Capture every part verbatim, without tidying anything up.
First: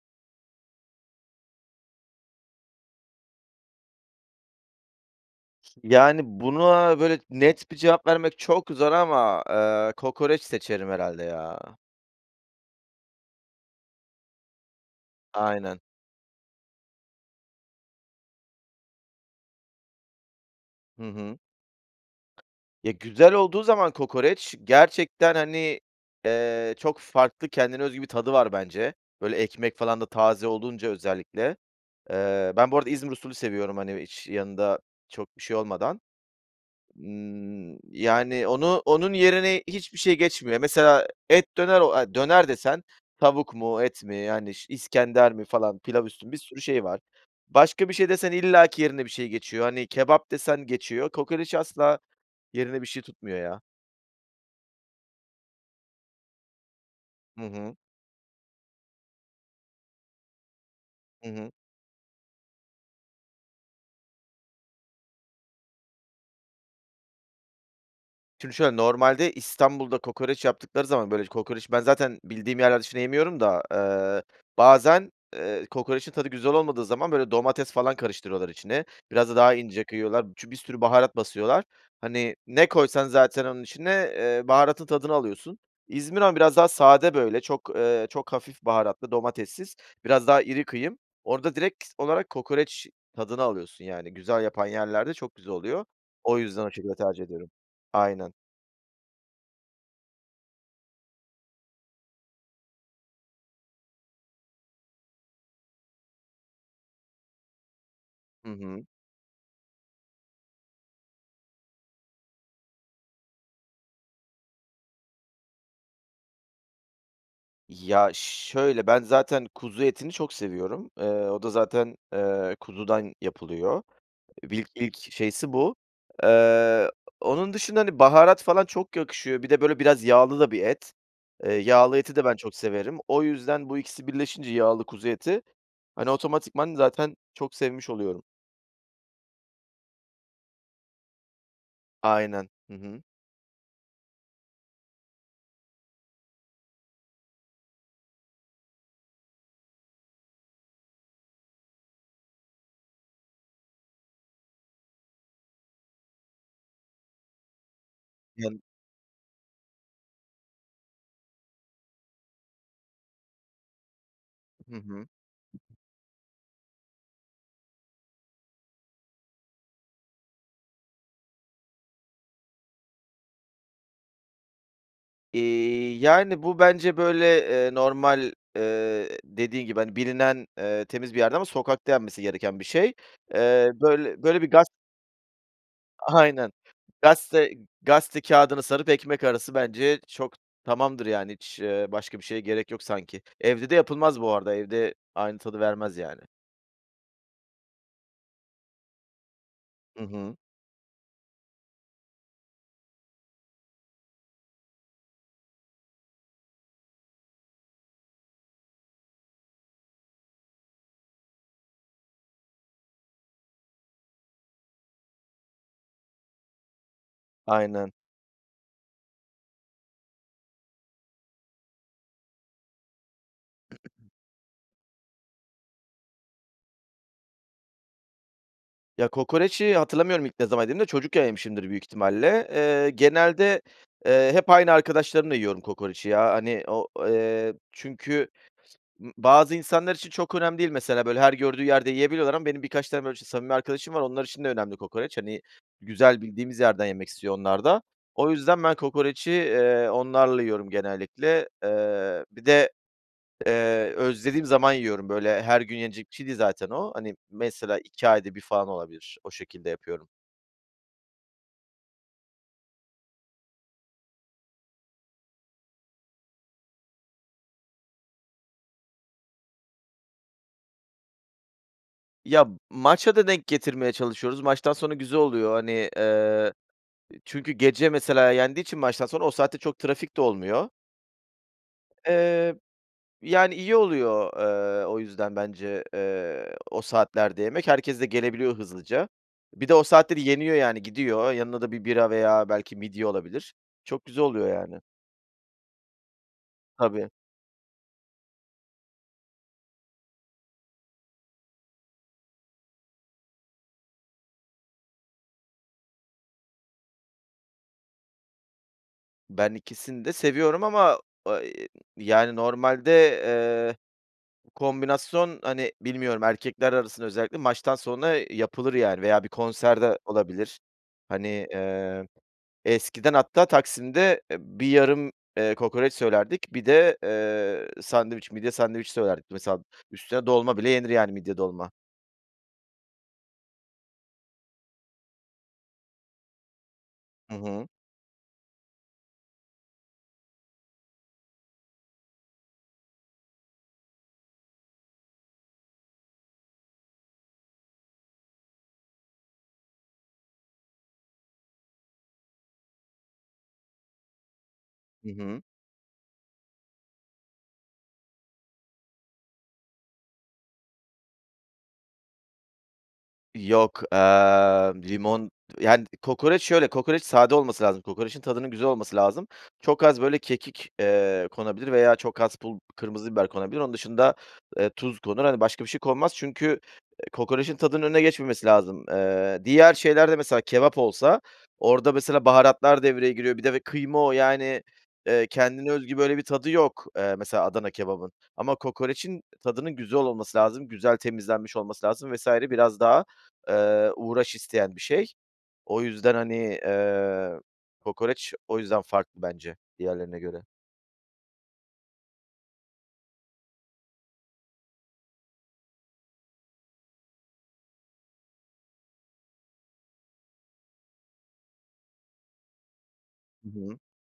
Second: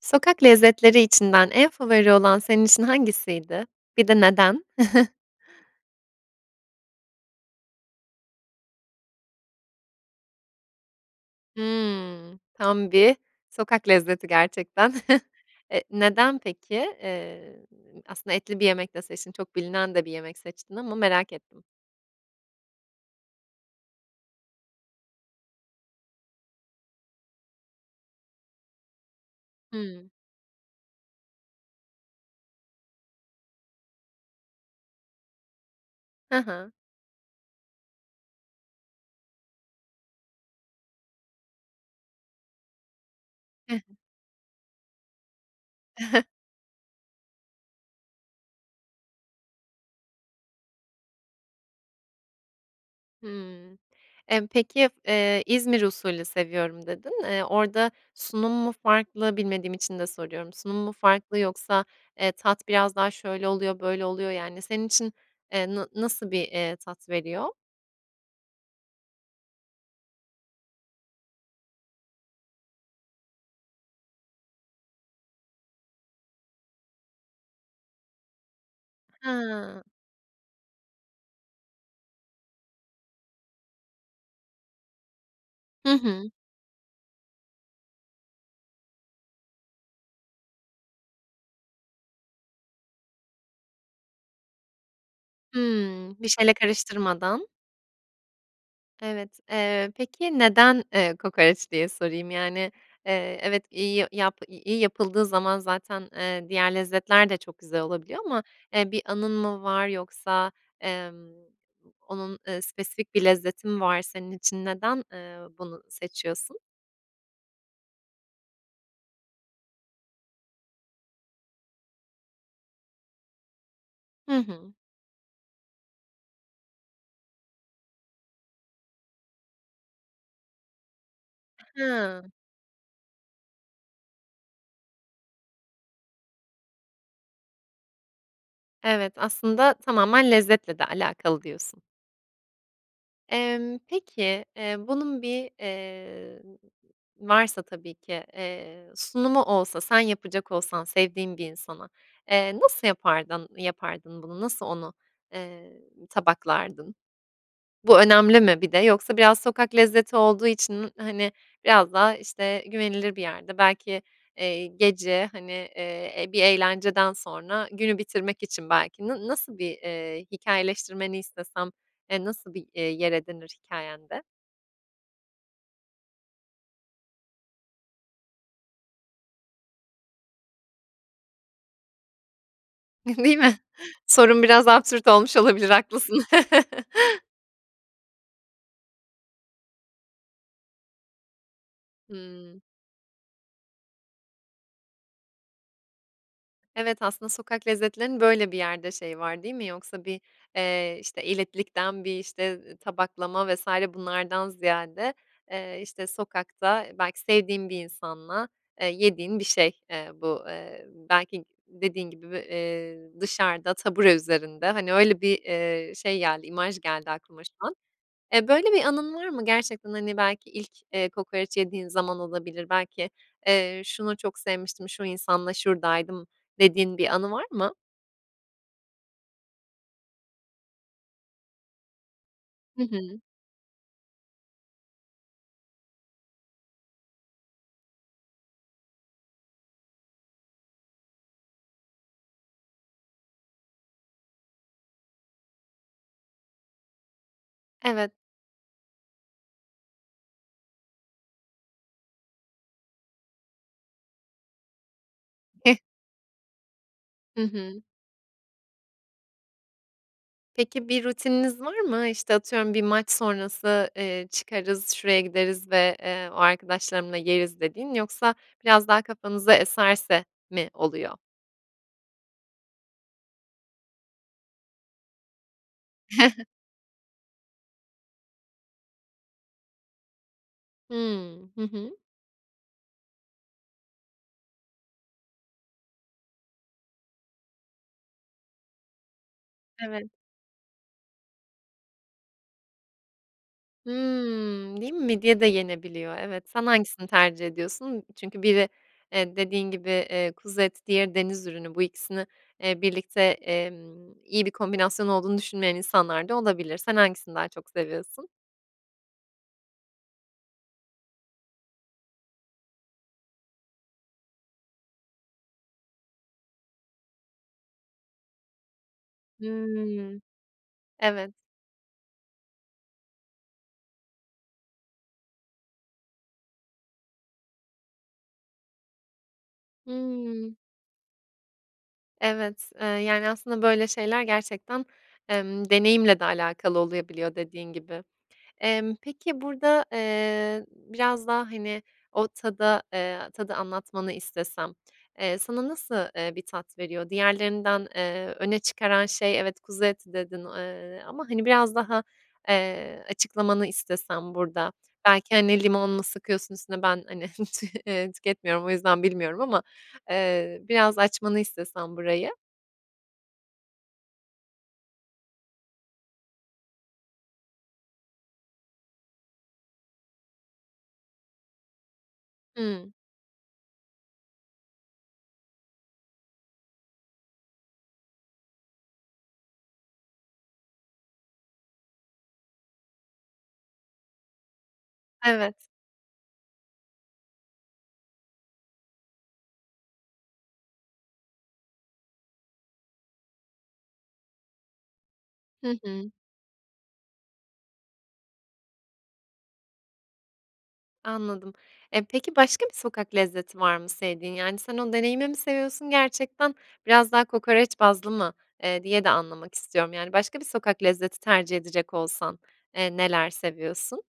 Sokak lezzetleri içinden en favori olan senin için hangisiydi? Bir de neden? Yani, buna, böyle, net bir cevap vermek çok zor ama, eee, kokoreç seçerim herhâlde ya. Hımm. Tam bir sokak lezzeti gerçekten. Aynen. Eee, neden, peki? Eee, aslında, etli bir yemek de seçtin, çok bilinen de bir yemek seçtin ama Hı merak hı. ettim. Ya, güzel olduğu zaman kokoreç gerçekten, hani, eee, çok farklı, kendine özgü bir tadı var bence. Böyle, ekmek falan da Hımm. taze olunca özellikle. Eee, ben bu arada İzmir usulü seviyorum, hani, hiç yanında çok bir şey olmadan. Hı hı. Imm, yani, onu onun yerine hiçbir şey geçmiyor. Mesela et döner o a döner desen tavuk He mu, he. et mi, yani, ş iskender mi falan, pilav üstü mü? Bir sürü şey var. Başka bir şey desen illaki yerine bir şey geçiyor. Hani, kebap desen geçiyor, kokoreci asla yerini bir şey tutmuyor ya. Hımm. Emm, peki, eee, İzmir usulü seviyorum dedin. Eee, Hı hı. orada sunum mu farklı bilmediğim için de soruyorum. Sunum mu Hı farklı hı. yoksa, eee, tat biraz daha şöyle oluyor, böyle oluyor, yani, senin için, eee, na nasıl bir, eee, tat veriyor? Şimdi şöyle, normalde İstanbul'da kokoreç yaptıkları zaman böyle kokoreçi ben zaten bildiğim yerler dışında yemiyorum da, ııı, bazen, eee, kokoreçin tadı güzel olmadığı zaman böyle domates falan karıştırıyorlar içine. Biraz da daha Hıı. ince kıyıyorlar. Çü bir sürü baharat basıyorlar. Hani, ne koysan zaten onun içine, eee, baharatın tadını alıyorsun. Hı İzmir hı. ama biraz daha sade böyle çok, eee, çok hafif baharatlı, domatessiz, biraz daha iri kıyım. Orada direkt olarak kokoreç tadını alıyorsun yani. Güzel yapan yerlerde çok güzel oluyor. Hıı. Bir O şeyle yüzden o şekilde tercih karıştırmadan. ediyorum. Aynen. Evet, eee, peki, neden, eee, kokoreç diye sorayım. Yani, eee, evet, iyi y yap iyi yapıldığı zaman zaten, ııı, diğer lezzetler de çok güzel olabiliyor. Ama, Hı hı. eee, bir anın mı var yoksa, emm, onun, ııı, spesifik bir lezzeti mi var senin için? Neden, ııı, bunu seçiyorsun? Ya şöyle, ben zaten kuzu etini çok seviyorum. Eee, o da zaten, eee, kuzudan yapılıyor. Hı Vil hı. ilk şeysi bu. Iıı, onun dışında, hani, baharat falan çok yakışıyor. Bir de böyle biraz yağlı da bir et. Eee, yağlı eti de Hıı. ben çok severim. O yüzden bu ikisi birleşince yağlı kuzu eti, hani, otomatikman zaten çok sevmiş oluyorum. Evet, aslında tamamen lezzetle de alakalı diyorsun. Aynen, hı hı. Emm, peki, eee, bunun bir, eee, varsa tabii ki, eee, sunumu olsa, sen yapacak olsan sevdiğin bir insana, eee, nasıl yapardın yapardın bunu? Nasıl onu, eee, tabaklardın? Bu önemli mi [unintelligible] bir de yoksa biraz sokak lezzeti olduğu için, hani, biraz daha, işte, güvenilir bir yerde belki, eee, Hı hı. gece, hani, eee, e, bir eğlenceden sonra, günü bitirmek için belki na nasıl bir, eee, hikâyeleştirmeni istesem, eee, nasıl bir, eee, yer edinir hikâyende? Eee, yani, bu bence, böyle, eee, normal, ııı, dediğin gibi, hani, bilinen, eee, temiz bir yerde ama sokakta yenmesi gereken bir şey. Değil mi? Eee, böyle böyle Sorum bir gaz biraz absürt olmuş olabilir, haklısın. Aynen, gazete gazete kâğıdını sarıp ekmek arası bence çok tamamdır yani, hiç, ııı, başka bir şeye Hıı. gerek yok sanki. Evde de yapılmaz bu arada, evde aynı tadı vermez yani. Evet, aslında sokak lezzetlerinin böyle bir yerde şeyi var, değil mi? Yoksa Hı bir, hı. eee, işte, elitlikten bir, işte, eee, tabaklama vs. bunlardan ziyade, eee, işte, sokakta, belki sevdiğin bir insanla, eee, yediğin bir şey, eee, bu. Eee, belki dediğin gibi, v eee, dışarıda, tabure üzerinde, hani, öyle, bir, eee, şey geldi, imaj geldi aklıma şu an. Aynen. Eee, böyle bir anın var mı? Gerçekten, hani, belki ilk, eee, kokoreç yediğin zaman olabilir. Belki, eee, şunu çok sevmiştim, şu insanla şuradaydım, dediğin bir anı var mı? Ya, kokoreci hatırlamıyorum ilk ne zaman yediğimi de çocukken yemişimdir büyük ihtimalle. Hı Eee, hı. genelde, eee, hep aynı arkadaşlarımla yiyorum kokoreci ya. Hani, o, eee, çünkü, ımm, bazı insanlar için çok önemli değil. Mesela, böyle, her gördüğü yerde yiyebiliyorlar ama benim birkaç tane, böyle, ç samimi arkadaşım var, onlar için de önemli kokoreç. Hani, güzel, bildiğimiz yerden yemek istiyor onlar da. Evet. O yüzden ben kokoreci, eee, onlarla yiyorum genellikle. Eee, bir de, eee, özlediğim zaman yiyorum, böyle, her Heh. gün yenilecek bir şey değil zaten o. Hani, Hı mesela hı. iki ayda bir falan olabilir. O şekilde yapıyorum. Peki, bir rutininiz var mı? İşte, atıyorum bir maç sonrası, eee, "Çıkarız, şuraya gideriz ve, eee, o arkadaşlarımla yeriz." dediğin yoksa biraz daha kafanıza eserse mi oluyor? Ya, maça da denk getirmeye çalışıyoruz. Maçtan sonra güzel oluyor, hani, eee, çünkü gece, mesela, yendiği için maçtan sonra o saatte çok trafik de olmuyor. Hımm. Hı hı. Eee, yani, iyi oluyor, eee, o yüzden bence, eee, o saatlerde yemek, herkes de gelebiliyor hızlıca. Bir de o Evet. saatte de yeniyor yani, gidiyor. Yanına da bir bira veya belki midye olabilir. Çok güzel oluyor Hımm. yani. Değil mi? Midye de yenebiliyor. Evet, sen hangisini Tabii. tercih ediyorsun? Çünkü biri, eee, dediğin gibi, eee, kuzu eti, diğeri deniz ürünü, bu ikisini, eee, birlikte, emm, iyi bir kombinasyon olduğunu düşünmeyen insanlar da olabilir. Sen hangisini daha çok seviyorsun? Ben ikisini de seviyorum ama, iii, yani, normalde, eee, bu kombinasyon, hani, bilmiyorum, erkekler arasında özellikle maçtan sonra, eee, yapılır, yani, veya bir konserde Hımm. olabilir. Hani, Evet. eee, eskiden hatta Taksim'de, eee, bir yarım, eee, kokoreç söylerdik bir de, eee, sandviç, midye sandviç söylerdik. Mesela üstüne Hımm. dolma bile yenir yani, midye dolma. Evet, eee, yani, aslında böyle şeyler gerçekten, emm, deneyimle de alakalı oluyabiliyor Hı hı. dediğin gibi. Emm, peki burada, eee, biraz daha, hani, o tada, eee, tadı anlatmanı istesem, eee, sana nasıl, eee, bir tat veriyor? Diğerlerinden, eee, öne çıkaran şey evet, "kuzu eti" dedin, eee, ama, hani, biraz daha, eee, açıklamanı istesem burada. Hı Belki, hı. hani, limon mu sıkıyorsun üstüne? Ben, hani, eee, tüketmiyorum, o yüzden bilmiyorum ama, eee, biraz açmanı istesem burayı. Yok, aaa, limon Yani, kokoreç şöyle, kokoreç sade olması lazım, kokorecin tadının güzel olması lazım. Çok az, böyle, kekik, eee, konabilir veya çok az pul Hıı. kırmızı biber konabilir. Onun dışında, eee, tuz konur, hani, başka bir şey konmaz çünkü, eee, kokorecin tadının önüne geçmemesi lazım. Eee, diğer şeylerde mesela kebap olsa, orada mesela baharatlar devreye giriyor bir de ve kıyma o, yani, eee, Evet. kendine özgü böyle bir tadı yok, eee, mesela Adana kebabın. Ama kokorecin tadının güzel olması lazım, güzel temizlenmiş olması lazım vs. biraz daha, eee, uğraş isteyen bir şey. Hı O hı. yüzden, hani, eee, kokoreç, o yüzden farklı bence diğerlerine göre. Anladım. E, peki başka bir sokak lezzeti var mı sevdiğin? Yani, sen o deneyimi mi seviyorsun gerçekten? Biraz daha kokoreç bazlı mı, eee, diye de anlamak istiyorum. Yani, başka bir sokak lezzeti tercih edecek olsan, eee, neler Hı hı. seviyorsun?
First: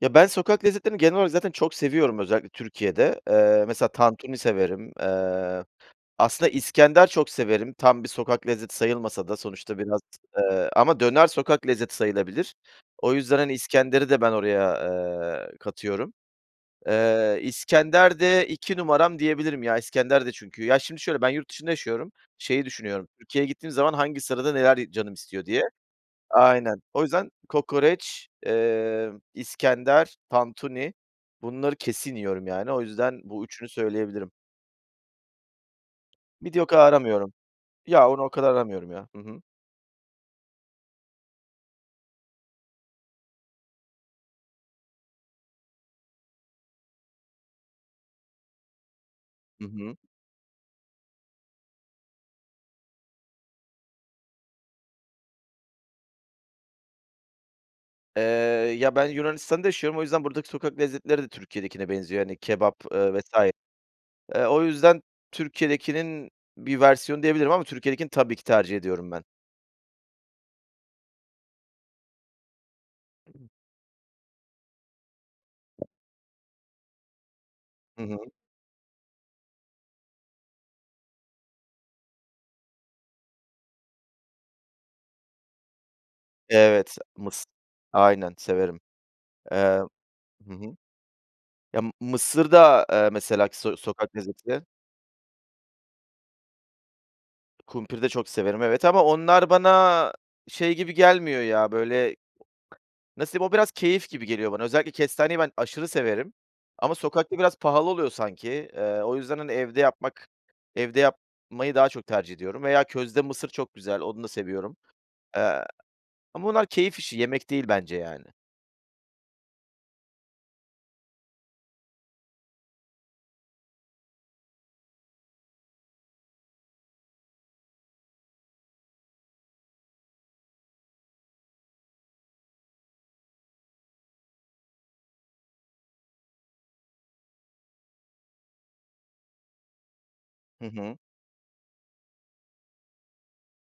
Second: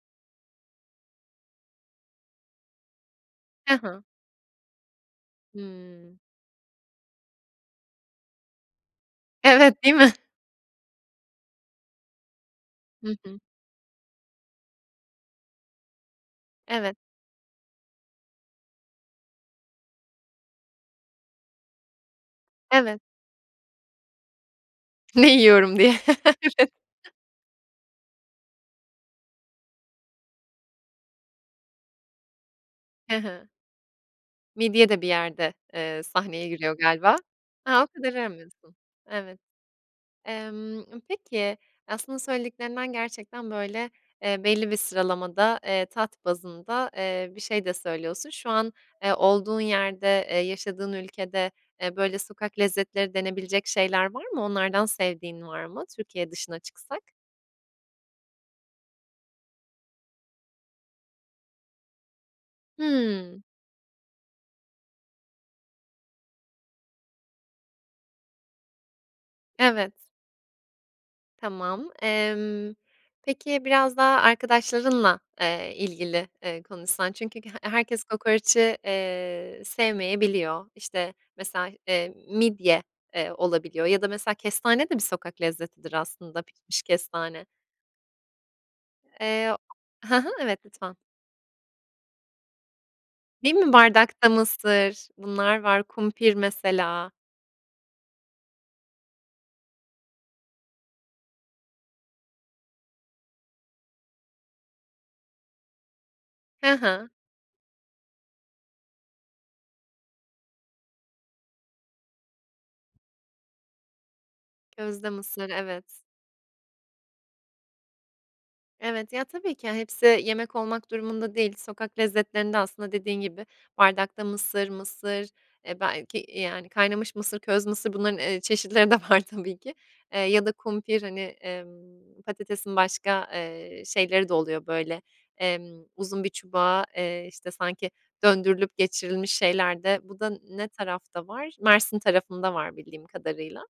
Ya, ben sokak lezzetlerini genel olarak zaten çok seviyorum özellikle Türkiye'de. Eee, Hı mesela hı. tantuni severim, eee, Hıı. aslında iskender çok severim, tam bir sokak lezzeti sayılmasa da, sonuçta Evet. Değil biraz, mi? eee, ama döner sokak lezzeti sayılabilir. O Hı yüzden, hı. hani, iskenderi de ben oraya, eee, katıyorum. Evet. Eee, iskender de iki numaram diyebilirim, ya, iskender de çünkü Ya, şimdi, şöyle, ben yurt dışında yaşıyorum, şeyi Evet. düşünüyorum, Türkiye'ye gittiğim zaman hangi sırada neler y canım Ne istiyor diye. yiyorum diye. Evet. Aynen, o yüzden kokoreç, eee, iskender, tantuni, bunları kesin yiyorum yani, o Hı yüzden bu hı. üçünü söyleyebilirim. Midye de bir yerde, eee, sahneye Midye o giriyor kadar galiba. aramıyorum. A, o Ya, kadar onu o kadar aramıyorsun. aramıyorum ya, hı Evet. hı. Emm, peki, aslında söylediklerinden gerçekten, böyle, eee, belli bir sıralamada, eee, tat bazında, eee, bir şey de söylüyorsun. Şu an, eee, olduğun Hı hı. yerde, eee, yaşadığın ülkede, eee, böyle, sokak lezzetleri denebilecek şeyler var mı? Onlardan sevdiğin var mı Türkiye dışına çıksak? Eee, ya, ben Yunanistan da yaşıyorum. O yüzden buradaki sokak lezzetleri de Türkiye'dekine benziyor. Hani, kebap, eee, vs. Hıı. Eee, o yüzden Türkiye'dekinin bir versiyonu diyebilirim ama Türkiye'dekini tabii ki tercih ediyorum ben. Evet. Tamam. Emm, peki, biraz daha arkadaşlarınla, eee, ilgili, eee, konuşsan çünkü he Hı herkes hı. kokoreci, eee, sevmeyebiliyor. İşte, mesela, eee, midye, eee, olabiliyor ya da, mesela, kestane de bir sokak lezzetidir aslında, pişmiş Evet, mıs kestane. aynen severim. Eee. Eee, Hı hı, hı evet, hı. lütfen. Ya, mısır da, eee, mesela, Değil mi so sokak bardakta lezzetidir. mısır, bunlar var; kumpir mesela. Kumpir de çok severim, evet ama onlar bana şey gibi gelmiyor ya, böyle, nasıl diyeyim, o biraz keyif gibi geliyor bana. Özellikle kestaneyi ben aşırı severim Hı ama hı. sokakta biraz pahalı oluyor sanki. Eee, o yüzden, hani, evde yapmak Evde yapmayı daha çok tercih ediyorum veya közde mısır çok güzel, onu da seviyorum, Közde mısır, eee, evet. ama onlar keyif işi yemek değil, bence yani. Evet, ya, tabii ki, hepsi yemek olmak durumunda değil, sokak lezzetlerinde, aslında, dediğin gibi bardakta mısır, mısır, eee, belki, yani, kaynamış mısır, köz mısır bunların, eee, çeşitleri de var, tabii ki, ya da kumpir, hani, emm, patatesin başka, eee, şeyleri de oluyor, böyle, emm, uzun bir çubuğa, eee, işte, sanki, döndürülüp geçirilmiş şeyler de. Bu da Hı ne hı. tarafta var? Mersin tarafında var bildiğim kadarıyla.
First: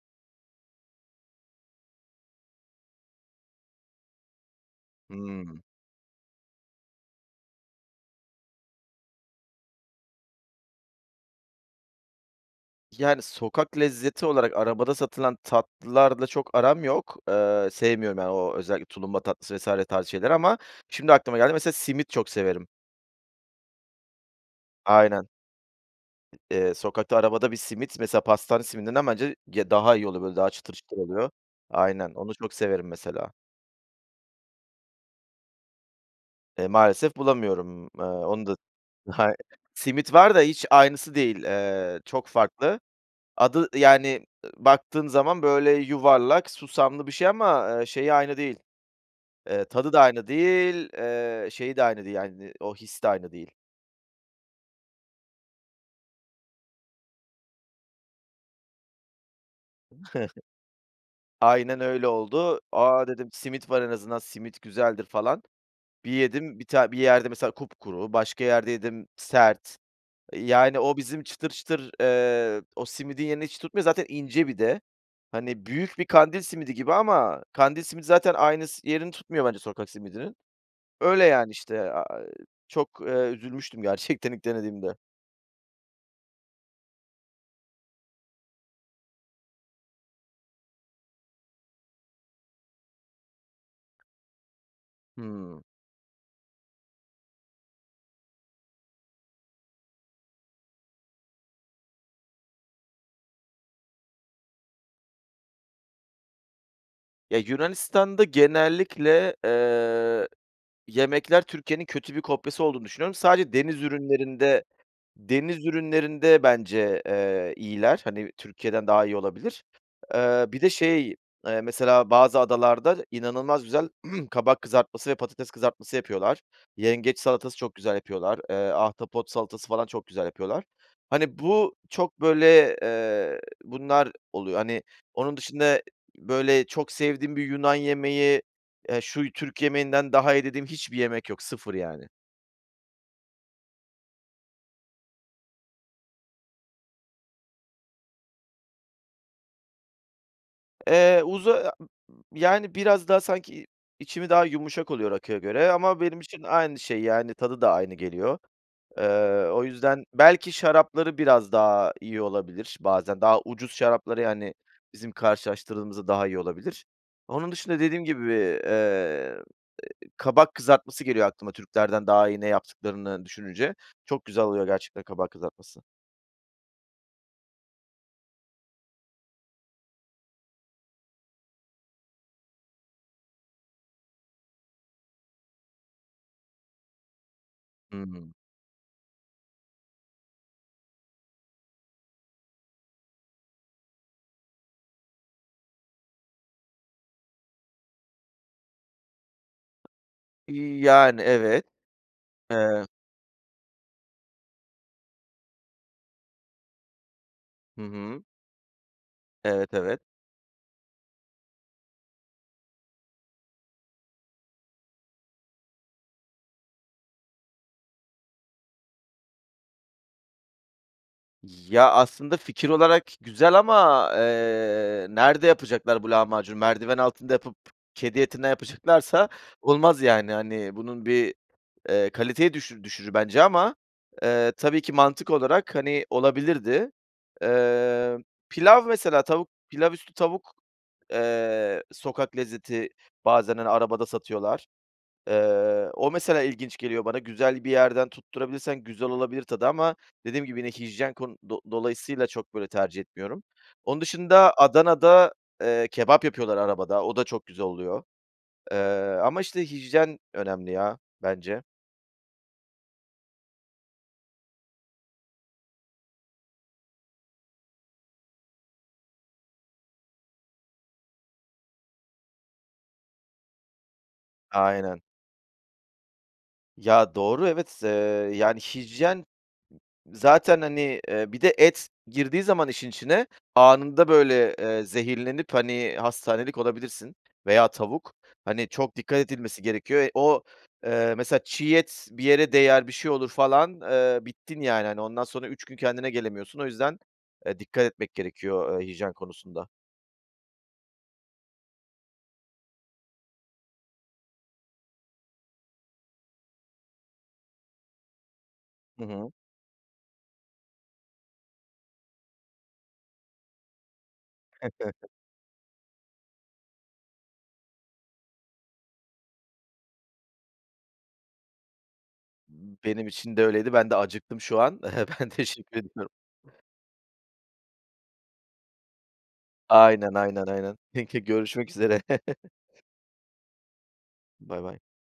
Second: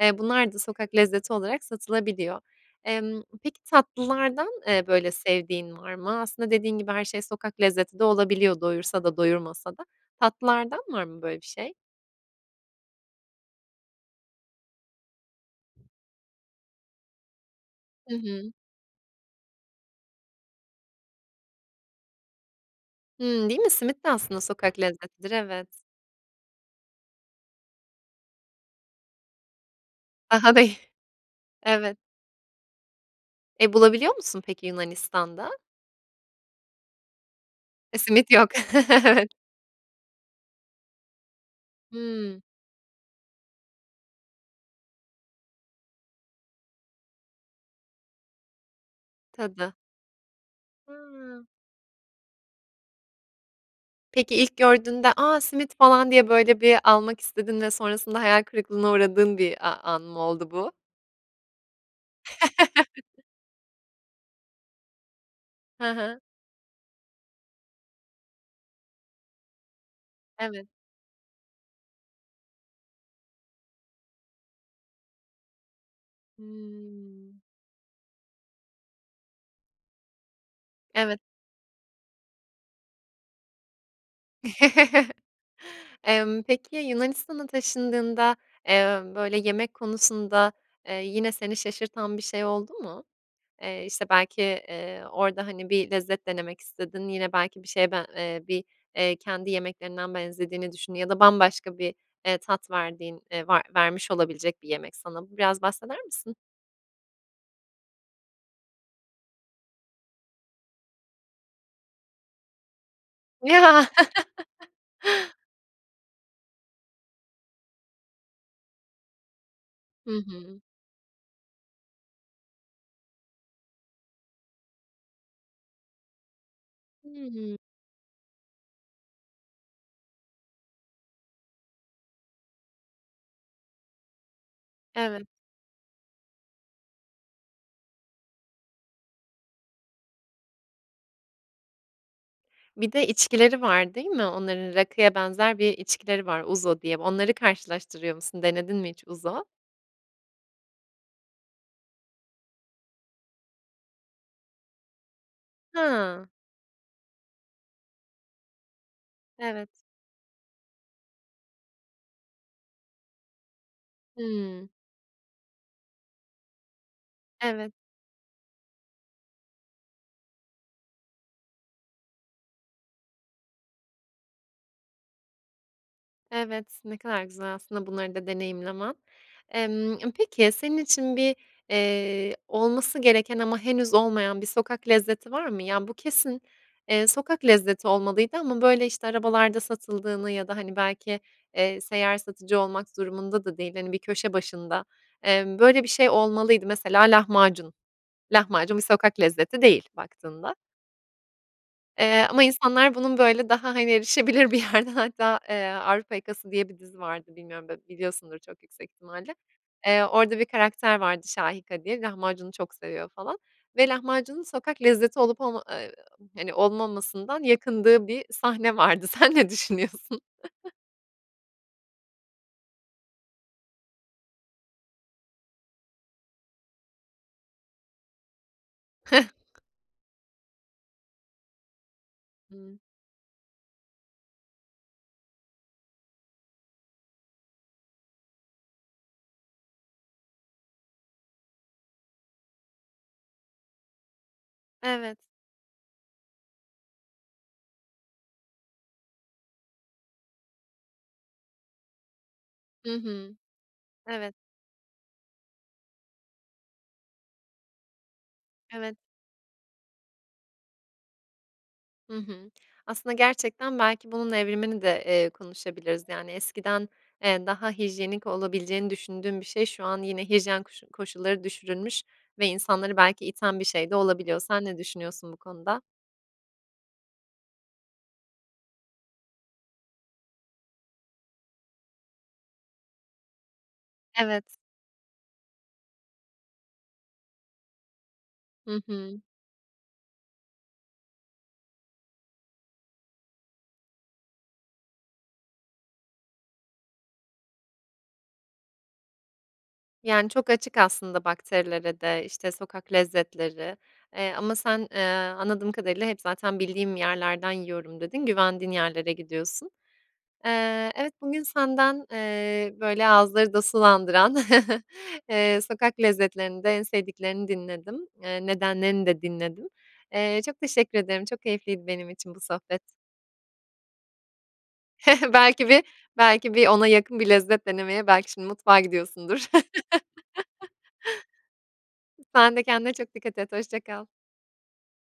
Eee, bunlar da sokak lezzeti olarak satılabiliyor. Emm, peki, tatlılardan, eee, böyle, Hımm. sevdiğin var mı? Aslında, dediğin gibi her şey sokak lezzeti de olabiliyor doyursa da doyurmasa da. Tatlılardan var mı böyle bir şey? Yani, sokak lezzeti olarak arabada satılan tatlılarla çok aram yok. Eee, Hı sevmiyorum yani, hı. o özellikle tulumba tatlısı vs. tarzı şeyleri ama şimdi aklıma geldi. Mesela simit çok severim. Hımm. Değil mi? Simit de aslında sokak Aynen. lezzetlidir. Evet. Eee, sokakta arabada bir simit, mesela, pastane simidinden bence ye daha iyi oluyor. Böyle, daha çıtır [unintelligible] çıtır oluyor. Evet. Aynen. Onu çok severim mesela. E, bulabiliyor musun peki, Yunanistan'da? E, maalesef bulamıyorum. E, Eee, simit onu yok. da Evet. [unintelligible] Simit var da hiç aynısı değil. Eee, çok Hımm. farklı. Adı, yani, ı baktığın zaman böyle yuvarlak, susamlı bir şey ama, ııı, şeyi aynı değil, eee, Tadı. tadı da aynı değil, Hıı. ııı, şeyi de aynı değil, yani, o his de aynı değil. Peki, ilk gördüğünde, "A, simit falan." diye, böyle, bir almak istedin ve sonrasında hayal kırıklığına uğradığın bir a an mı oldu bu? Aynen öyle oldu. "A," dedim, "simit var, en azından simit güzeldir falan." Hı Bir hı. yedim, bir ta bir yerde, mesela, kupkuru, başka yerde yedim, sert. Evet. Yani, o bizim çıtır çıtır, eee, o simidin yerini hiç tutmuyor. Zaten ince bir de, hani büyük bir kandil simidi gibi Hımm. ama kandil simidi zaten aynı s yerini tutmuyor bence sokak simidinin. Evet. Öyle, yani, işte, a eee, çok, eee, üzülmüştüm gerçekten ilk denediğimde. Emm, peki, Yunanistan'a taşındığında, emm, böyle, yemek konusunda, eee, yine seni şaşırtan bir şey oldu mu? Eee, işte, belki, eee, orada, Hımm. hani, bir lezzet denemek istedin, yine, belki, bir şeye ben eee, bir, eee, kendi yemeklerinden benzediğini düşündüğün ya da bambaşka bir, eee, tat verdiğin eee var vermiş olabilecek bir yemek sana. Bu biraz bahseder misin? Ya, Yunanistan'da genellikle, eee, yemekler Türkiye'nin kötü bir kopyası olduğunu düşünüyorum. Sadece deniz Ya! ürünlerinde deniz ürünlerinde bence, eee, iyiler, hani, Türkiye'den daha iyi olabilir. Hı Eee, hı. bir de şey, eee, mesela bazı adalarda inanılmaz güzel kabak kızartması ve patates kızartması yapıyorlar. Yengeç Hıı. salatası çok güzel yapıyorlar, eee, ahtapot salatası falan çok güzel yapıyorlar. Hani, bu çok, böyle, eee Bunlar oluyor, hani. Evet. Onun dışında, böyle, çok sevdiğim bir Yunan yemeği, eee, "Şu Türk yemeğinden daha iyi." dediğim hiçbir yemek yok, sıfır yani. Bir de içkileri var, değil mi Onların? Rakıya benzer bir içkileri var "uzo" diye. Onları karşılaştırıyor musun? Denedin mi hiç uzo? Eee, uzo a e b yani, biraz daha sanki içimi daha yumuşak oluyor rakıya göre ama benim Ha. için aynı şey, yani, tadı da aynı geliyor. Eee, o Evet. yüzden Belki şarapları biraz daha iyi olabilir bazen. Daha ucuz şarapları, yani, Hımm. bizim karşılaştırdığımızda daha iyi olabilir. Onun Evet. dışında dediğim gibi, eee, eee, kabak kızartması geliyor aklıma, Türklerden daha iyi ne yaptıklarını düşününce. Çok güzel oluyor gerçekten kabak kızartması. Evet, ne kadar güzel aslında bunları da deneyimlemen. Emm, peki, senin için bir, eee, olması gereken ama henüz olmayan bir sokak lezzeti var mı? "Ya, bu kesin, eee, sokak lezzeti Hı hı. olmalıydı." ama, böyle, işte, arabalarda satıldığını ya da, hani, belki, eee, seyyar satıcı olmak durumunda da değil, hani, bir köşe başında, emm, "Böyle bir şey olmalıydı." Mesela lahmacun. Lahmacun bir sokak lezzeti değil baktığında. İii, yani, evet. Eee, ama Eee insanlar bunun, böyle, daha, hani, erişebilir bir yerde hatta, eee, "Avrupa Yakası" diye bir dizi vardı, bilmiyorum b Hı hı. biliyorsundur çok yüksek ihtimalle. Evet, evet. Eee, orada bir karakter vardı "Şahika" diye, lahmacunu çok seviyor, falan. Ve lahmacunun sokak lezzeti olup olma eee, hani, olmamasından yakındığı bir sahne vardı. Sen ne düşünüyorsun? Ya, aslında fikir olarak güzel ama, eee, nerede yapacaklar bu lahmacunu? Merdiven altında yapıp kedi etinden yapacaklarsa olmaz yani, hani, bunun bir, eee, kaliteyi Hıı. düşü düşürür bence ama, eee, tabii ki mantık olarak, hani, olabilirdi. Eee, pilav mesela tavuk pilav üstü tavuk, eee, sokak lezzeti bazen, hani, arabada satıyorlar. Evet. Eee, o mesela ilginç geliyor bana. Güzel bir yerden tutturabilirsen güzel olabilir tadı ama dediğim gibi, yine hijyen kon do dolayısıyla çok, böyle, Hı tercih hı. etmiyorum. Onun Evet. dışında Adana'da, eee, kebap yapıyorlar arabada. O da çok güzel oluyor, eee, Evet. ama, işte, hijyen önemli ya bence. Hı hı. Aslında gerçekten belki bunun evrimini de, eee, konuşabiliriz. Yani, eskiden, eee, daha hijyenik olabileceğini düşündüğüm bir şey şu an yine hijyen koşu koşulları düşürülmüş ve insanları belki iten bir şey de olabiliyor. Sen ne Aynen. düşünüyorsun bu konuda? Ya, doğru, evet, eee, yani, hijyen zaten, hani, eee, bir de et girdiği zaman işin içine, anında, böyle, Evet. eee, zehirlenip, hani, hastanelik olabilirsin veya tavuk, hani, Hı çok dikkat hı. edilmesi gerekiyor. E o, eee, mesela çiğ et bir yere değer, bir şey olur falan, eee, bittin yani. Hani, ondan sonra üç gün kendine gelemiyorsun. O yüzden, eee, dikkat etmek gerekiyor, eee, hijyen konusunda. Yani, çok açık aslında bakterilere de, işte, sokak lezzetleri, eee, ama sen, eee, anladığım kadarıyla hep zaten, "Bildiğim yerlerden yiyorum." dedin, güvendiğin Hı yerlere hı. gidiyorsun. Eee, evet bugün senden, eee, böyle, ağızları da sulandıran, eee, sokak lezzetlerinde en sevdiklerini dinledim. Eee, nedenlerini de dinledim. Eee, çok teşekkür ederim, çok keyifliydi benim için bu sohbet. Benim için de öyleydi, ben de acıktım şu an. Ben Belki teşekkür bir ediyorum. belki bir ona yakın bir lezzet denemeye belki şimdi mutfağa gidiyorsundur. Aynen, aynen, aynen. Peki, görüşmek üzere. Sen de kendine çok dikkat et, hoşça kal. Baybay.